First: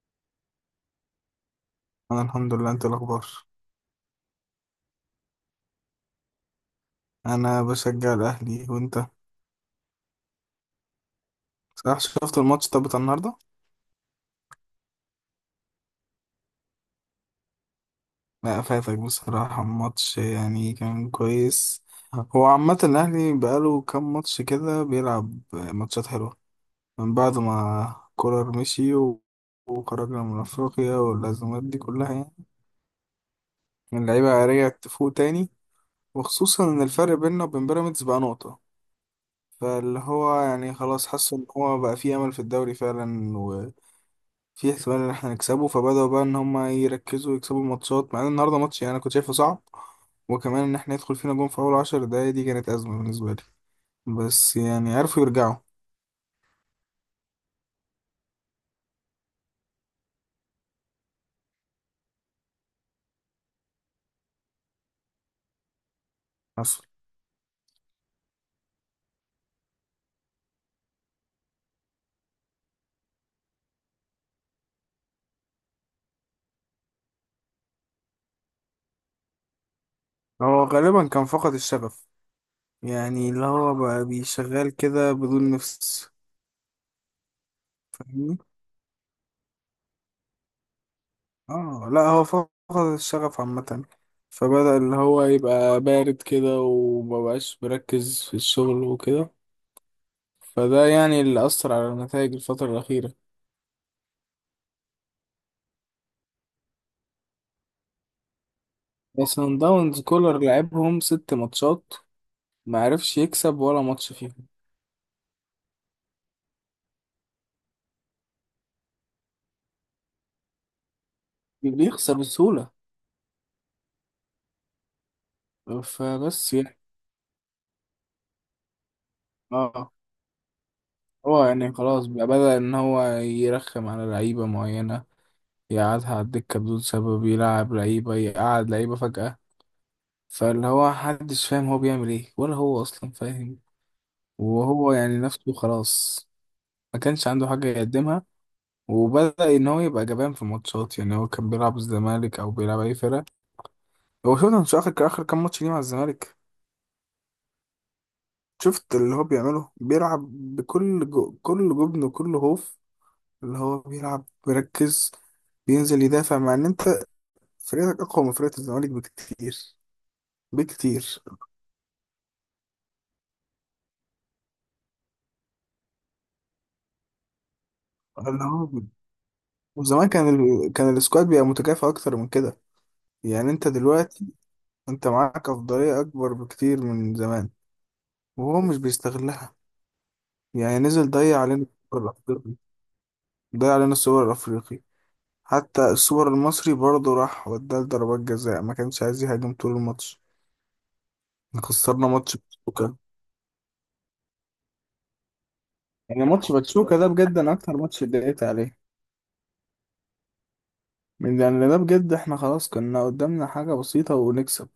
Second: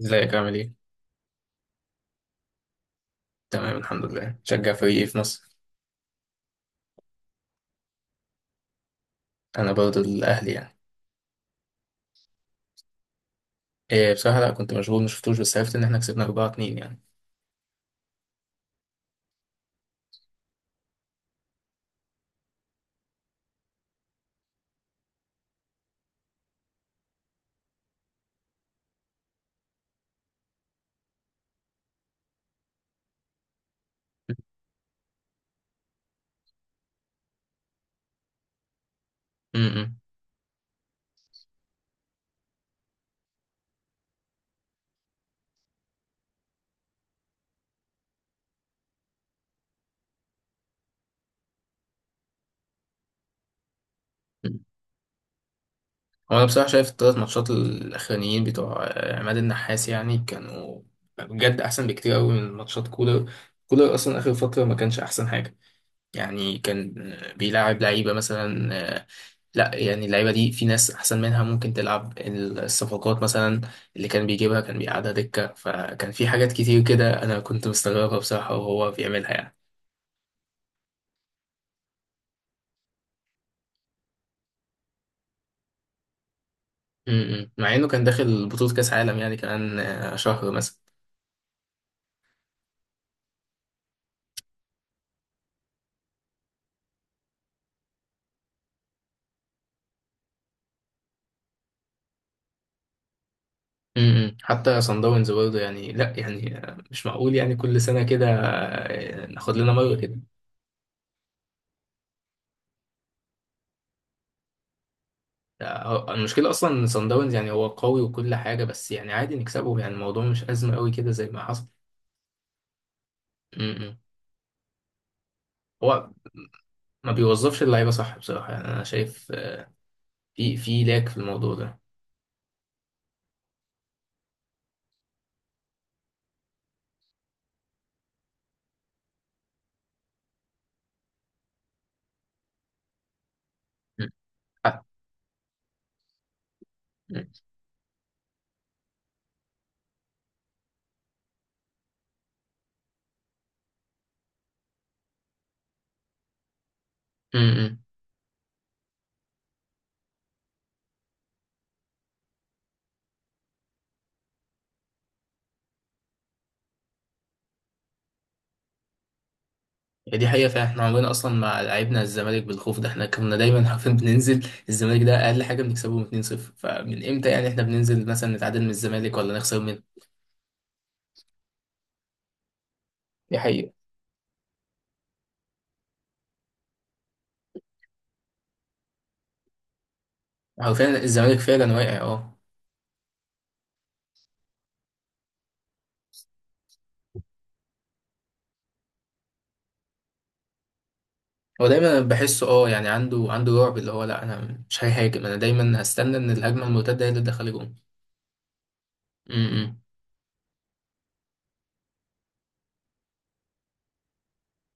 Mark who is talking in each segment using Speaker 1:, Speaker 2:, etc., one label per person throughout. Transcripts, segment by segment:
Speaker 1: ازيك عامل ايه؟
Speaker 2: انا الحمد لله. انت إيه الاخبار؟
Speaker 1: تمام، الحمد لله. شجع فريق ايه في مصر؟
Speaker 2: انا بشجع الاهلي، وانت؟
Speaker 1: انا برضه الاهلي يعني.
Speaker 2: صح، شفت الماتش طب بتاع النهارده؟
Speaker 1: إيه بصراحة، لا كنت مشغول مشفتوش، بس عرفت ان احنا كسبنا 4-2 يعني.
Speaker 2: لا فاتك بصراحه الماتش، يعني كان كويس. هو عامه الاهلي بقاله كام ماتش كده بيلعب ماتشات حلوه، من بعد ما كولر مشي وخرجنا من افريقيا والازمات دي كلها، يعني اللعيبه رجعت تفوق تاني. وخصوصا ان الفرق بيننا وبين بيراميدز بقى نقطه، فاللي
Speaker 1: امم،
Speaker 2: هو يعني خلاص حاسس ان هو بقى فيه امل في الدوري فعلا، في احتمال ان احنا نكسبه. فبدأوا بقى ان هم يركزوا يكسبوا الماتشات، مع ان النهارده ماتش يعني انا كنت شايفه صعب. وكمان ان احنا يدخل فينا جون في اول 10 دقايق، دي كانت ازمه بالنسبه لي. بس يعني عرفوا يرجعوا.
Speaker 1: هو انا بصراحة شايف الثلاث ماتشات الاخرانيين بتوع عماد النحاس يعني كانوا بجد احسن بكتير قوي من ماتشات كولر. كولر اصلا اخر فترة ما كانش احسن حاجة. يعني
Speaker 2: حصل.
Speaker 1: كان بيلاعب لعيبة مثلا لا يعني اللعيبه دي في ناس احسن منها ممكن تلعب. الصفقات مثلا اللي كان بيجيبها كان بيقعدها دكه، فكان في حاجات كتير كده انا كنت مستغربها بصراحه وهو بيعملها يعني.
Speaker 2: هو غالبا كان فقد الشغف، يعني اللي هو بقى بيشغال كده بدون نفس.
Speaker 1: امم، مع انه كان
Speaker 2: فاهمني،
Speaker 1: داخل بطوله كاس عالم يعني، كمان شهر مثلا.
Speaker 2: اه لا هو فقد الشغف عامه، فبدأ اللي هو يبقى بارد كده ومبقاش مركز في الشغل وكده. فده يعني اللي أثر على النتائج الفترة الأخيرة.
Speaker 1: امم، حتى صن داونز برضه، يعني لا يعني مش معقول يعني كل سنه كده ناخد
Speaker 2: سان
Speaker 1: لنا
Speaker 2: داونز
Speaker 1: مره كده.
Speaker 2: كولر لعبهم ست ماتشات، ما عرفش يكسب ولا ماتش فيهم.
Speaker 1: المشكله اصلا صن داونز يعني هو قوي وكل حاجه، بس يعني عادي نكسبه، يعني الموضوع مش ازمه قوي كده زي ما حصل.
Speaker 2: بيخسر بسهولة.
Speaker 1: امم. هو
Speaker 2: فبس يعني
Speaker 1: ما بيوظفش اللعيبه صح بصراحه، يعني انا شايف
Speaker 2: اه
Speaker 1: في لاك في
Speaker 2: هو
Speaker 1: الموضوع
Speaker 2: يعني
Speaker 1: ده.
Speaker 2: خلاص بقى بدأ إن هو يرخم على لعيبة معينة، يقعدها على الدكة بدون سبب، يلعب لعيبة يقعد لعيبة فجأة. فاللي هو محدش فاهم هو بيعمل ايه، ولا هو أصلا فاهم.
Speaker 1: مم. حق.
Speaker 2: وهو يعني نفسه خلاص، ما
Speaker 1: مم.
Speaker 2: كانش عنده حاجة يقدمها. وبدأ إن هو يبقى جبان في ماتشات، يعني هو كان بيلعب الزمالك أو بيلعب أي فرقة. هو شفت مش اخر اخر كام ماتش ليه مع الزمالك،
Speaker 1: مم.
Speaker 2: شفت اللي هو بيعمله بيلعب بكل كل جبن وكل خوف. اللي هو بيلعب بيركز، بينزل يدافع، مع ان انت فريقك اقوى من فريق الزمالك بكتير
Speaker 1: هي دي حقيقه فعلا، احنا عمرنا
Speaker 2: بكتير.
Speaker 1: اصلا مع لعيبنا الزمالك بالخوف ده، احنا كنا دايما عارفين بننزل الزمالك ده اقل حاجه بنكسبهم 2-0، فمن امتى يعني احنا بننزل مثلا
Speaker 2: اللي
Speaker 1: نتعادل من
Speaker 2: هو
Speaker 1: الزمالك ولا نخسر منه.
Speaker 2: وزمان كان كان السكواد بيبقى متكافئ اكتر من كده.
Speaker 1: دي
Speaker 2: يعني انت
Speaker 1: حقيقه.
Speaker 2: دلوقتي انت معاك افضلية اكبر بكتير من زمان، وهو مش بيستغلها.
Speaker 1: هو
Speaker 2: يعني
Speaker 1: فعلا
Speaker 2: نزل
Speaker 1: الزمالك
Speaker 2: ضيع علينا
Speaker 1: فعلا واقع
Speaker 2: السوبر
Speaker 1: اه.
Speaker 2: الافريقي، ضيع علينا السوبر الافريقي. حتى السوبر المصري برضه راح، وداه لضربات جزاء، ما كانش عايز يهاجم طول الماتش. إحنا
Speaker 1: هو دايما
Speaker 2: خسرنا ماتش
Speaker 1: بحسه اه، يعني
Speaker 2: باتشوكا.
Speaker 1: عنده رعب اللي هو لا، انا مش هيهاجم، انا دايما هستنى
Speaker 2: يعني
Speaker 1: ان
Speaker 2: ماتش
Speaker 1: الهجمه
Speaker 2: باتشوكا
Speaker 1: المرتده
Speaker 2: ده
Speaker 1: هي اللي
Speaker 2: بجد
Speaker 1: تدخل
Speaker 2: انا
Speaker 1: جون.
Speaker 2: اكتر ماتش اتضايقت عليه.
Speaker 1: م- م.
Speaker 2: من يعني ده بجد احنا خلاص كنا قدامنا حاجة بسيطة ونكسب.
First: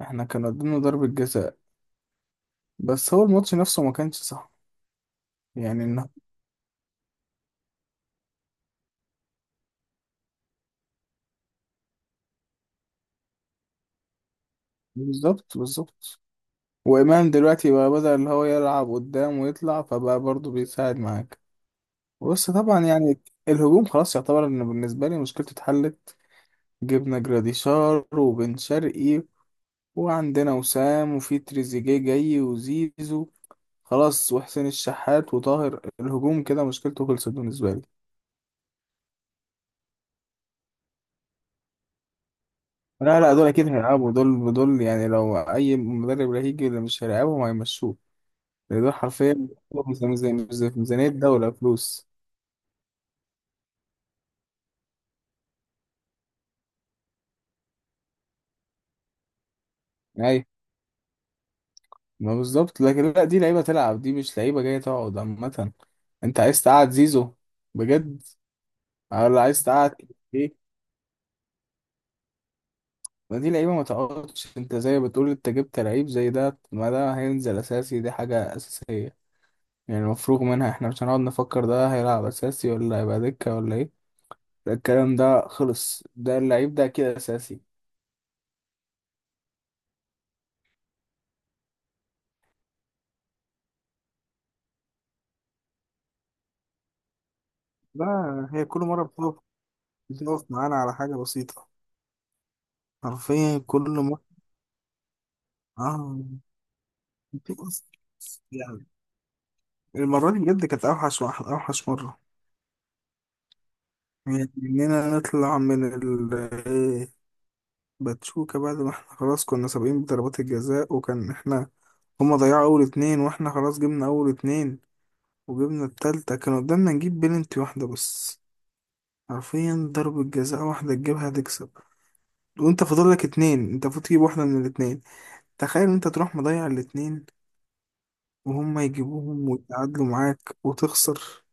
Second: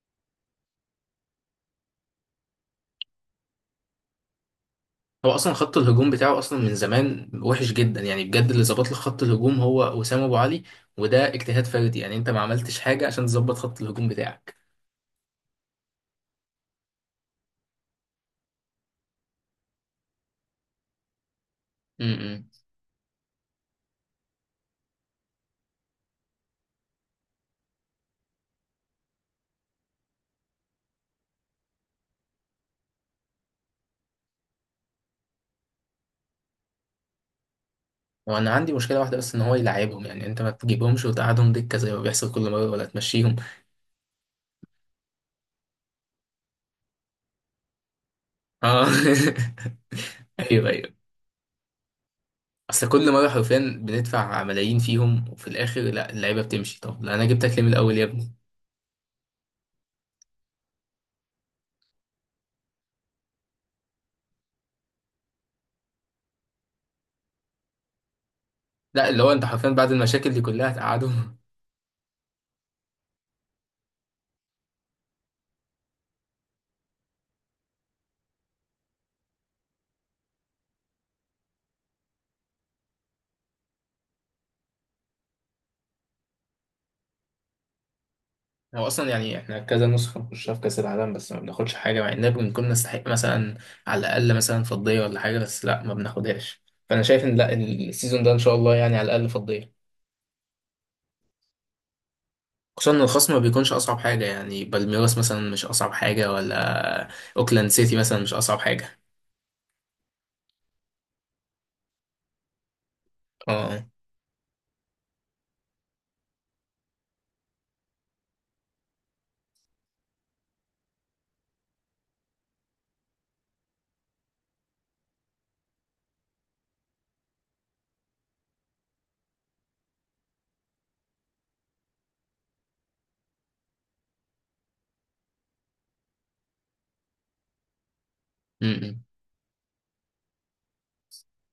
Speaker 2: احنا كان قدامنا ضربة جزاء، بس هو الماتش نفسه ما كانش صح.
Speaker 1: هو اصلا خط
Speaker 2: يعني انه
Speaker 1: الهجوم بتاعه اصلا من زمان وحش جدا يعني، بجد اللي ظبط لك خط الهجوم هو وسام ابو علي. وده اجتهاد فردي يعني، انت ما عملتش حاجه عشان تظبط خط الهجوم بتاعك.
Speaker 2: بالظبط بالظبط. وإمام دلوقتي بقى بدأ اللي هو يلعب قدام ويطلع، فبقى برضه بيساعد معاك.
Speaker 1: امم.
Speaker 2: بص طبعا يعني الهجوم خلاص يعتبر ان بالنسبة لي مشكلته اتحلت. جبنا جراديشار وبن شرقي، وعندنا وسام، وفي تريزيجيه جاي، وزيزو، خلاص، وحسين الشحات وطاهر. الهجوم كده مشكلته خلصت بالنسبة لي.
Speaker 1: وانا عندي مشكله واحده بس، ان هو يلعبهم. يعني انت ما تجيبهمش وتقعدهم دكه زي ما بيحصل كل مره ولا
Speaker 2: لا لا،
Speaker 1: تمشيهم.
Speaker 2: دول أكيد هيلعبوا. دول دول يعني لو أي مدرب لا هيجي اللي مش هيلعبهم هيمشوه، لأن
Speaker 1: اه.
Speaker 2: دول حرفيا ميزانية
Speaker 1: ايوه،
Speaker 2: ميزانية
Speaker 1: ايوه.
Speaker 2: ميزانية دولة فلوس.
Speaker 1: اصل كل مره حرفيا بندفع ملايين فيهم، وفي الاخر لا اللعيبه بتمشي. طب لا، انا جبتك ليه من الاول يا ابني؟
Speaker 2: أيوة، ما بالظبط. لكن لا، دي لعيبة تلعب، دي مش لعيبة جاية تقعد عامة. أنت عايز تقعد زيزو بجد
Speaker 1: لا، اللي هو
Speaker 2: ولا
Speaker 1: انت
Speaker 2: عايز
Speaker 1: حرفيا بعد
Speaker 2: تقعد؟
Speaker 1: المشاكل دي
Speaker 2: إيه؟
Speaker 1: كلها هتقعدهم؟
Speaker 2: ما دي لعيبه ما تقعدش. انت زي ما بتقول، انت جبت لعيب زي ده، ما ده هينزل اساسي، دي حاجه اساسيه. يعني مفروغ منها، احنا مش هنقعد نفكر ده هيلعب اساسي ولا هيبقى دكه ولا ايه. لا، الكلام ده خلص. ده اللعيب ده كده اساسي.
Speaker 1: هو اصلا يعني احنا كذا نسخه نخشها في كاس العالم، بس ما بناخدش حاجه، مع اننا بنكون نستحق مثلا على الاقل مثلا فضيه ولا حاجه، بس لا ما بناخدهاش. فانا شايف ان لا
Speaker 2: لا
Speaker 1: السيزون ده ان شاء
Speaker 2: هي
Speaker 1: الله
Speaker 2: كل
Speaker 1: يعني
Speaker 2: مرة
Speaker 1: على الاقل
Speaker 2: بتقف
Speaker 1: فضيه.
Speaker 2: بتقف معانا على حاجة بسيطة.
Speaker 1: خصوصا ان الخصم ما
Speaker 2: حرفيا
Speaker 1: بيكونش
Speaker 2: كل
Speaker 1: اصعب
Speaker 2: مرة،
Speaker 1: حاجه، يعني بالميراس مثلا مش اصعب
Speaker 2: اه،
Speaker 1: حاجه ولا اوكلاند
Speaker 2: بتقف.
Speaker 1: سيتي مثلا مش اصعب
Speaker 2: يعني
Speaker 1: حاجه.
Speaker 2: المرة دي بجد كانت أوحش واحد، أوحش مرة.
Speaker 1: اه.
Speaker 2: يعني إننا نطلع من باتشوكا بعد ما احنا خلاص كنا سابقين بضربات الجزاء، وكان احنا هما ضيعوا اول اتنين، واحنا خلاص جبنا اول اتنين، وجبنا التالتة، كان قدامنا نجيب بلنتي واحدة بس. حرفيا ضربة جزاء واحدة تجيبها تكسب، وانت فاضل لك اتنين. انت المفروض تجيب واحدة من الاتنين. تخيل انت تروح مضيع الاتنين، وهما
Speaker 1: امم.
Speaker 2: يجيبوهم ويتعادلوا معاك وتخسر.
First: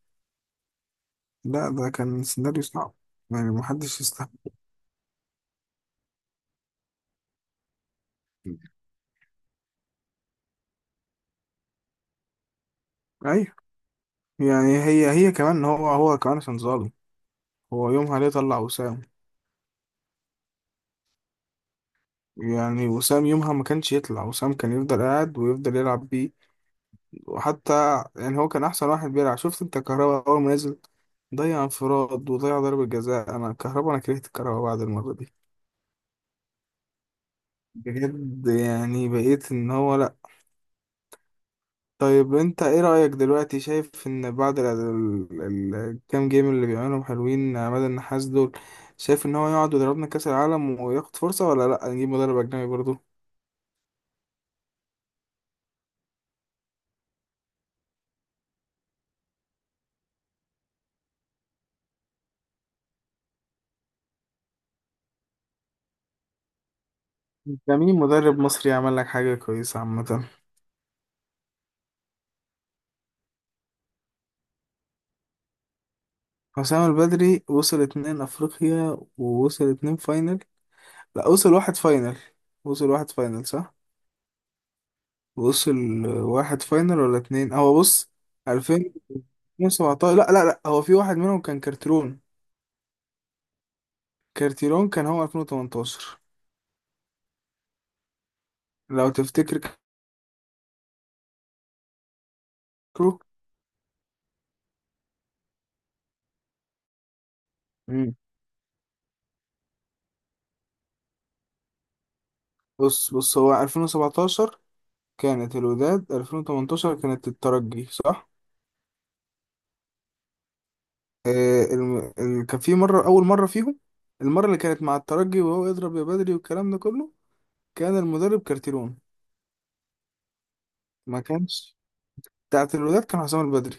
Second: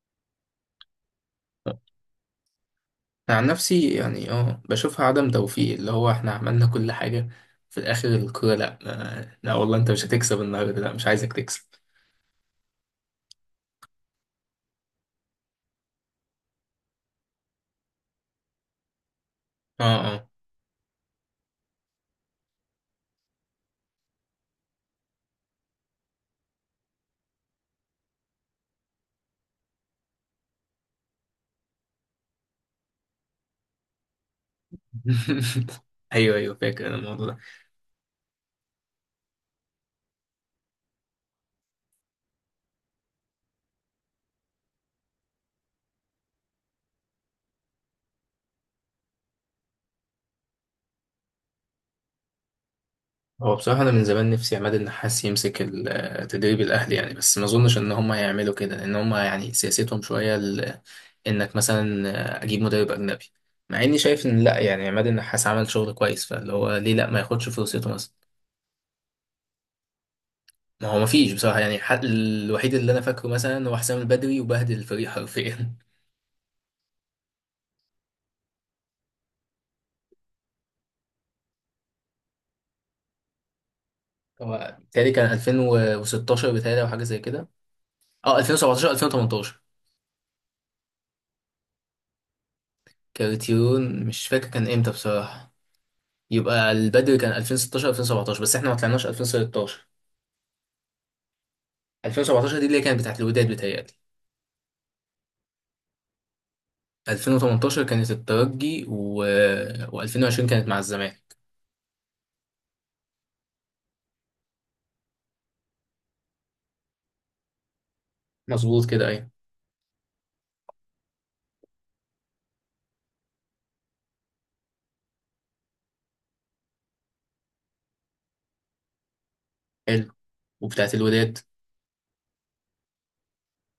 Speaker 2: لا ده كان سيناريو صعب.
Speaker 1: أنا عن
Speaker 2: يعني
Speaker 1: نفسي
Speaker 2: محدش
Speaker 1: يعني
Speaker 2: يستحمل.
Speaker 1: اه بشوفها عدم توفيق، اللي هو احنا عملنا كل حاجه في الاخر الكوره لا. لا والله انت مش هتكسب النهارده، لا مش عايزك تكسب.
Speaker 2: ايوه، يعني هي كمان هو كمان، عشان ظالم. هو يومها ليه طلع وسام؟
Speaker 1: اه، اه.
Speaker 2: يعني وسام يومها ما كانش يطلع، وسام كان يفضل قاعد ويفضل يلعب بيه. وحتى يعني هو كان احسن واحد بيلعب. شفت انت كهربا اول ما نزل، ضيع انفراد وضيع ضربة جزاء. انا كهربا انا كرهت كهربا بعد المرة دي،
Speaker 1: ايوه، ايوه، فاكر انا الموضوع ده.
Speaker 2: بجد. يعني بقيت ان هو لا. طيب انت ايه رأيك دلوقتي؟ شايف ان بعد الكام جيم اللي بيعملهم حلوين عماد النحاس دول، شايف ان هو يقعد ويضربنا كأس العالم وياخد فرصة، ولا لا نجيب مدرب اجنبي برضه؟
Speaker 1: هو بصراحه انا من زمان نفسي عماد النحاس يمسك التدريب الاهلي يعني، بس ما اظنش ان هم هيعملوا كده، لان هم يعني سياستهم شويه انك مثلا اجيب مدرب اجنبي. مع اني شايف ان لا يعني عماد النحاس عمل شغل كويس، فاللي هو ليه لا ما ياخدش
Speaker 2: انت
Speaker 1: فرصته
Speaker 2: مين
Speaker 1: مثلا؟
Speaker 2: مدرب مصري عمل لك حاجة كويسة عامة؟
Speaker 1: ما هو ما فيش بصراحه يعني، الحق الوحيد اللي انا فاكره مثلا هو حسام البدري، وبهدل الفريق حرفيا.
Speaker 2: حسام البدري وصل اتنين افريقيا، ووصل اتنين فاينل. لا وصل واحد فاينل. وصل واحد فاينل صح.
Speaker 1: هو بيتهيألي كان
Speaker 2: وصل
Speaker 1: 2016،
Speaker 2: واحد
Speaker 1: بيتهيألي او
Speaker 2: فاينل
Speaker 1: حاجه
Speaker 2: ولا
Speaker 1: زي كده.
Speaker 2: اتنين؟ هو بص،
Speaker 1: اه، 2017، 2018.
Speaker 2: 2017. لا لا لا، هو في واحد منهم كان كارتيرون.
Speaker 1: كارتيون مش فاكر كان
Speaker 2: كارتيرون
Speaker 1: امتى
Speaker 2: كان هو
Speaker 1: بصراحة.
Speaker 2: 2018،
Speaker 1: يبقى البدري كان 2016، 2017، بس احنا ما طلعناش
Speaker 2: لو تفتكر.
Speaker 1: 2016. 2017 دي اللي هي كانت بتاعت
Speaker 2: كارتيرون.
Speaker 1: الوداد بتهيألي. 2018 كانت
Speaker 2: مم.
Speaker 1: الترجي و2020 كانت مع الزمالك.
Speaker 2: بص بص، هو 2017 كانت الوداد، 2018 كانت الترجي، صح.
Speaker 1: مظبوط كده، ايوه.
Speaker 2: آه الم... كان في مرة. أول مرة فيهم، المرة اللي كانت مع الترجي، وهو يضرب يا بدري والكلام ده كله، كان المدرب كارتيرون.
Speaker 1: حلو. وبتاعت
Speaker 2: ما
Speaker 1: الوداد
Speaker 2: كانش. بتاعت الولاد كان حسام البدري.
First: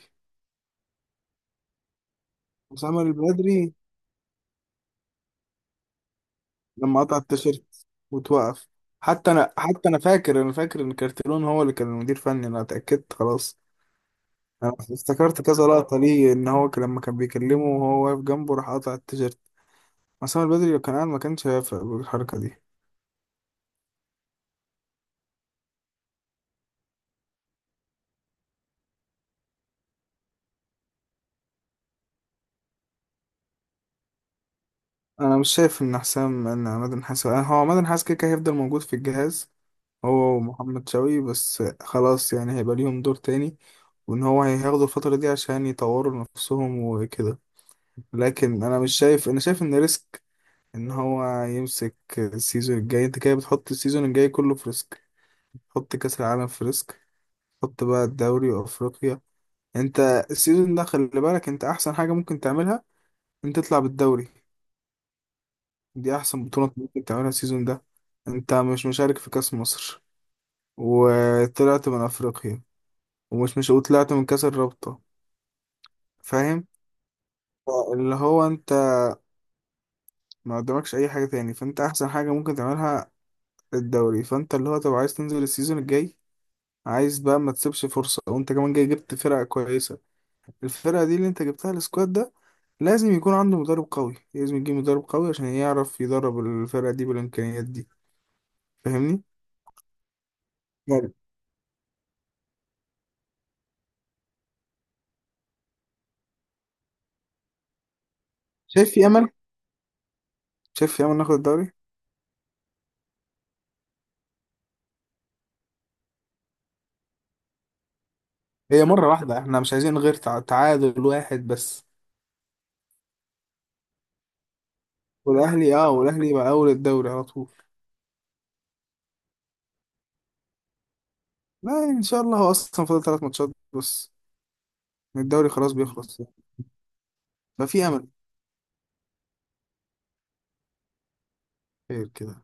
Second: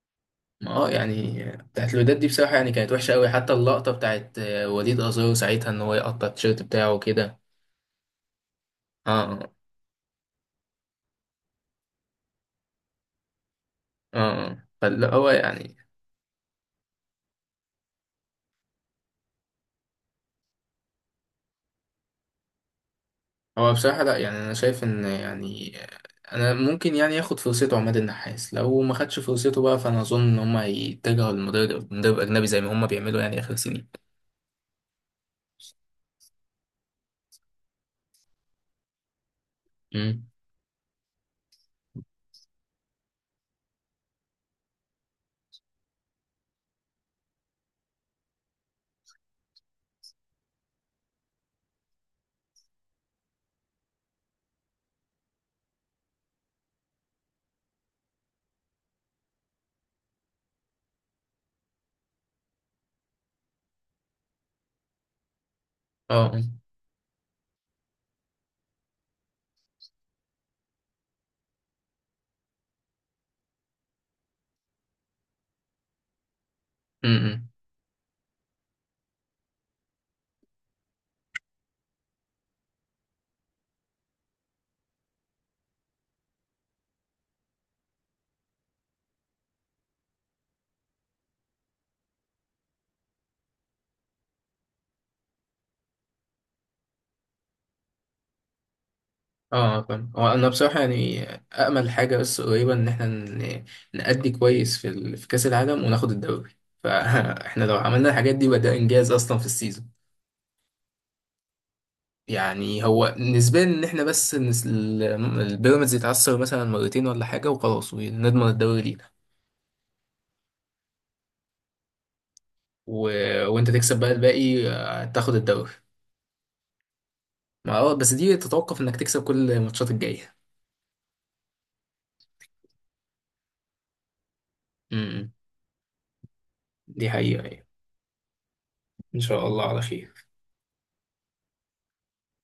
Speaker 1: ما اه يعني بتاعت الوداد دي بصراحة يعني كانت
Speaker 2: حسام
Speaker 1: وحشة قوي، حتى
Speaker 2: البدري
Speaker 1: اللقطة بتاعت وليد أزارو ساعتها ان هو يقطع التيشيرت بتاعه
Speaker 2: لما قطع
Speaker 1: وكده.
Speaker 2: التيشيرت وتوقف. حتى
Speaker 1: اه.
Speaker 2: انا حتى انا فاكر انا فاكر ان كارتيرون هو اللي كان المدير فني. انا اتاكدت خلاص.
Speaker 1: اه. آه.
Speaker 2: انا
Speaker 1: فاللي هو
Speaker 2: افتكرت كذا
Speaker 1: يعني
Speaker 2: لقطه ليه، ان هو لما كان بيكلمه وهو واقف جنبه راح قطع التيشيرت. حسام البدري لو كان قاعد ما كانش هيوافق بالحركه دي.
Speaker 1: هو بصراحة لا يعني أنا شايف إن يعني أنا ممكن يعني ياخد فرصته عماد النحاس، لو ما خدش فرصته بقى فأنا أظن إن هما يتجهوا لمدرب مدرب أجنبي زي ما هما بيعملوا يعني آخر سنين.
Speaker 2: انا مش شايف ان حسام ان عماد النحاس هو عماد النحاس كده كده هيفضل موجود في الجهاز،
Speaker 1: امم.
Speaker 2: هو ومحمد شوقي، بس خلاص يعني هيبقى ليهم دور تاني، وان هو هياخدوا الفترة دي عشان يطوروا نفسهم وكده. لكن انا مش شايف انا شايف ان ريسك ان هو يمسك السيزون الجاي. انت كده بتحط السيزون الجاي كله في ريسك. حط كأس العالم في ريسك. حط بقى الدوري وافريقيا. انت السيزون ده خلي بالك، انت احسن حاجة ممكن تعملها انت تطلع بالدوري. دي
Speaker 1: اه.
Speaker 2: احسن بطولة ممكن تعملها السيزون ده. انت مش مشارك في كأس مصر، وطلعت من افريقيا، ومش مش وطلعت من كاس الرابطة. فاهم.
Speaker 1: امم.
Speaker 2: اللي هو انت ما قدامكش اي حاجة تاني، فانت احسن حاجة ممكن تعملها الدوري. فانت اللي هو طب عايز تنزل السيزون الجاي، عايز بقى ما تسيبش فرصة، وانت كمان جاي جبت فرقة كويسة. الفرقة دي اللي انت جبتها، السكواد ده، لازم يكون عنده مدرب قوي، لازم يجيب مدرب قوي عشان يعرف يدرب الفرقة دي بالامكانيات دي. فاهمني؟
Speaker 1: اه. فاهم. هو أنا بصراحة
Speaker 2: يعني
Speaker 1: يعني أأمل حاجة بس قريبة إن إحنا نأدي كويس في في كأس العالم وناخد الدوري. فإحنا لو عملنا الحاجات دي بدأ
Speaker 2: شايف في
Speaker 1: إنجاز
Speaker 2: امل،
Speaker 1: أصلا في السيزون.
Speaker 2: شايف في امل ناخد الدوري.
Speaker 1: يعني هو نسبيا إن إحنا بس البيراميدز يتعثر مثلا مرتين ولا حاجة وخلاص ونضمن الدوري
Speaker 2: هي مرة
Speaker 1: لينا.
Speaker 2: واحدة، احنا مش عايزين غير تعادل واحد بس.
Speaker 1: و... وانت تكسب بقى الباقي، تاخد الدوري.
Speaker 2: والاهلي، اه، والاهلي يبقى اول الدوري على طول.
Speaker 1: ما اه بس دي تتوقف انك تكسب كل الماتشات الجاية.
Speaker 2: لا يعني ان شاء الله هو اصلا فاضل ثلاث ماتشات بس من
Speaker 1: امم.
Speaker 2: الدوري، خلاص بيخلص.
Speaker 1: دي حقيقة يعني.
Speaker 2: ففي امل.
Speaker 1: ان شاء الله على خير
Speaker 2: خير كده.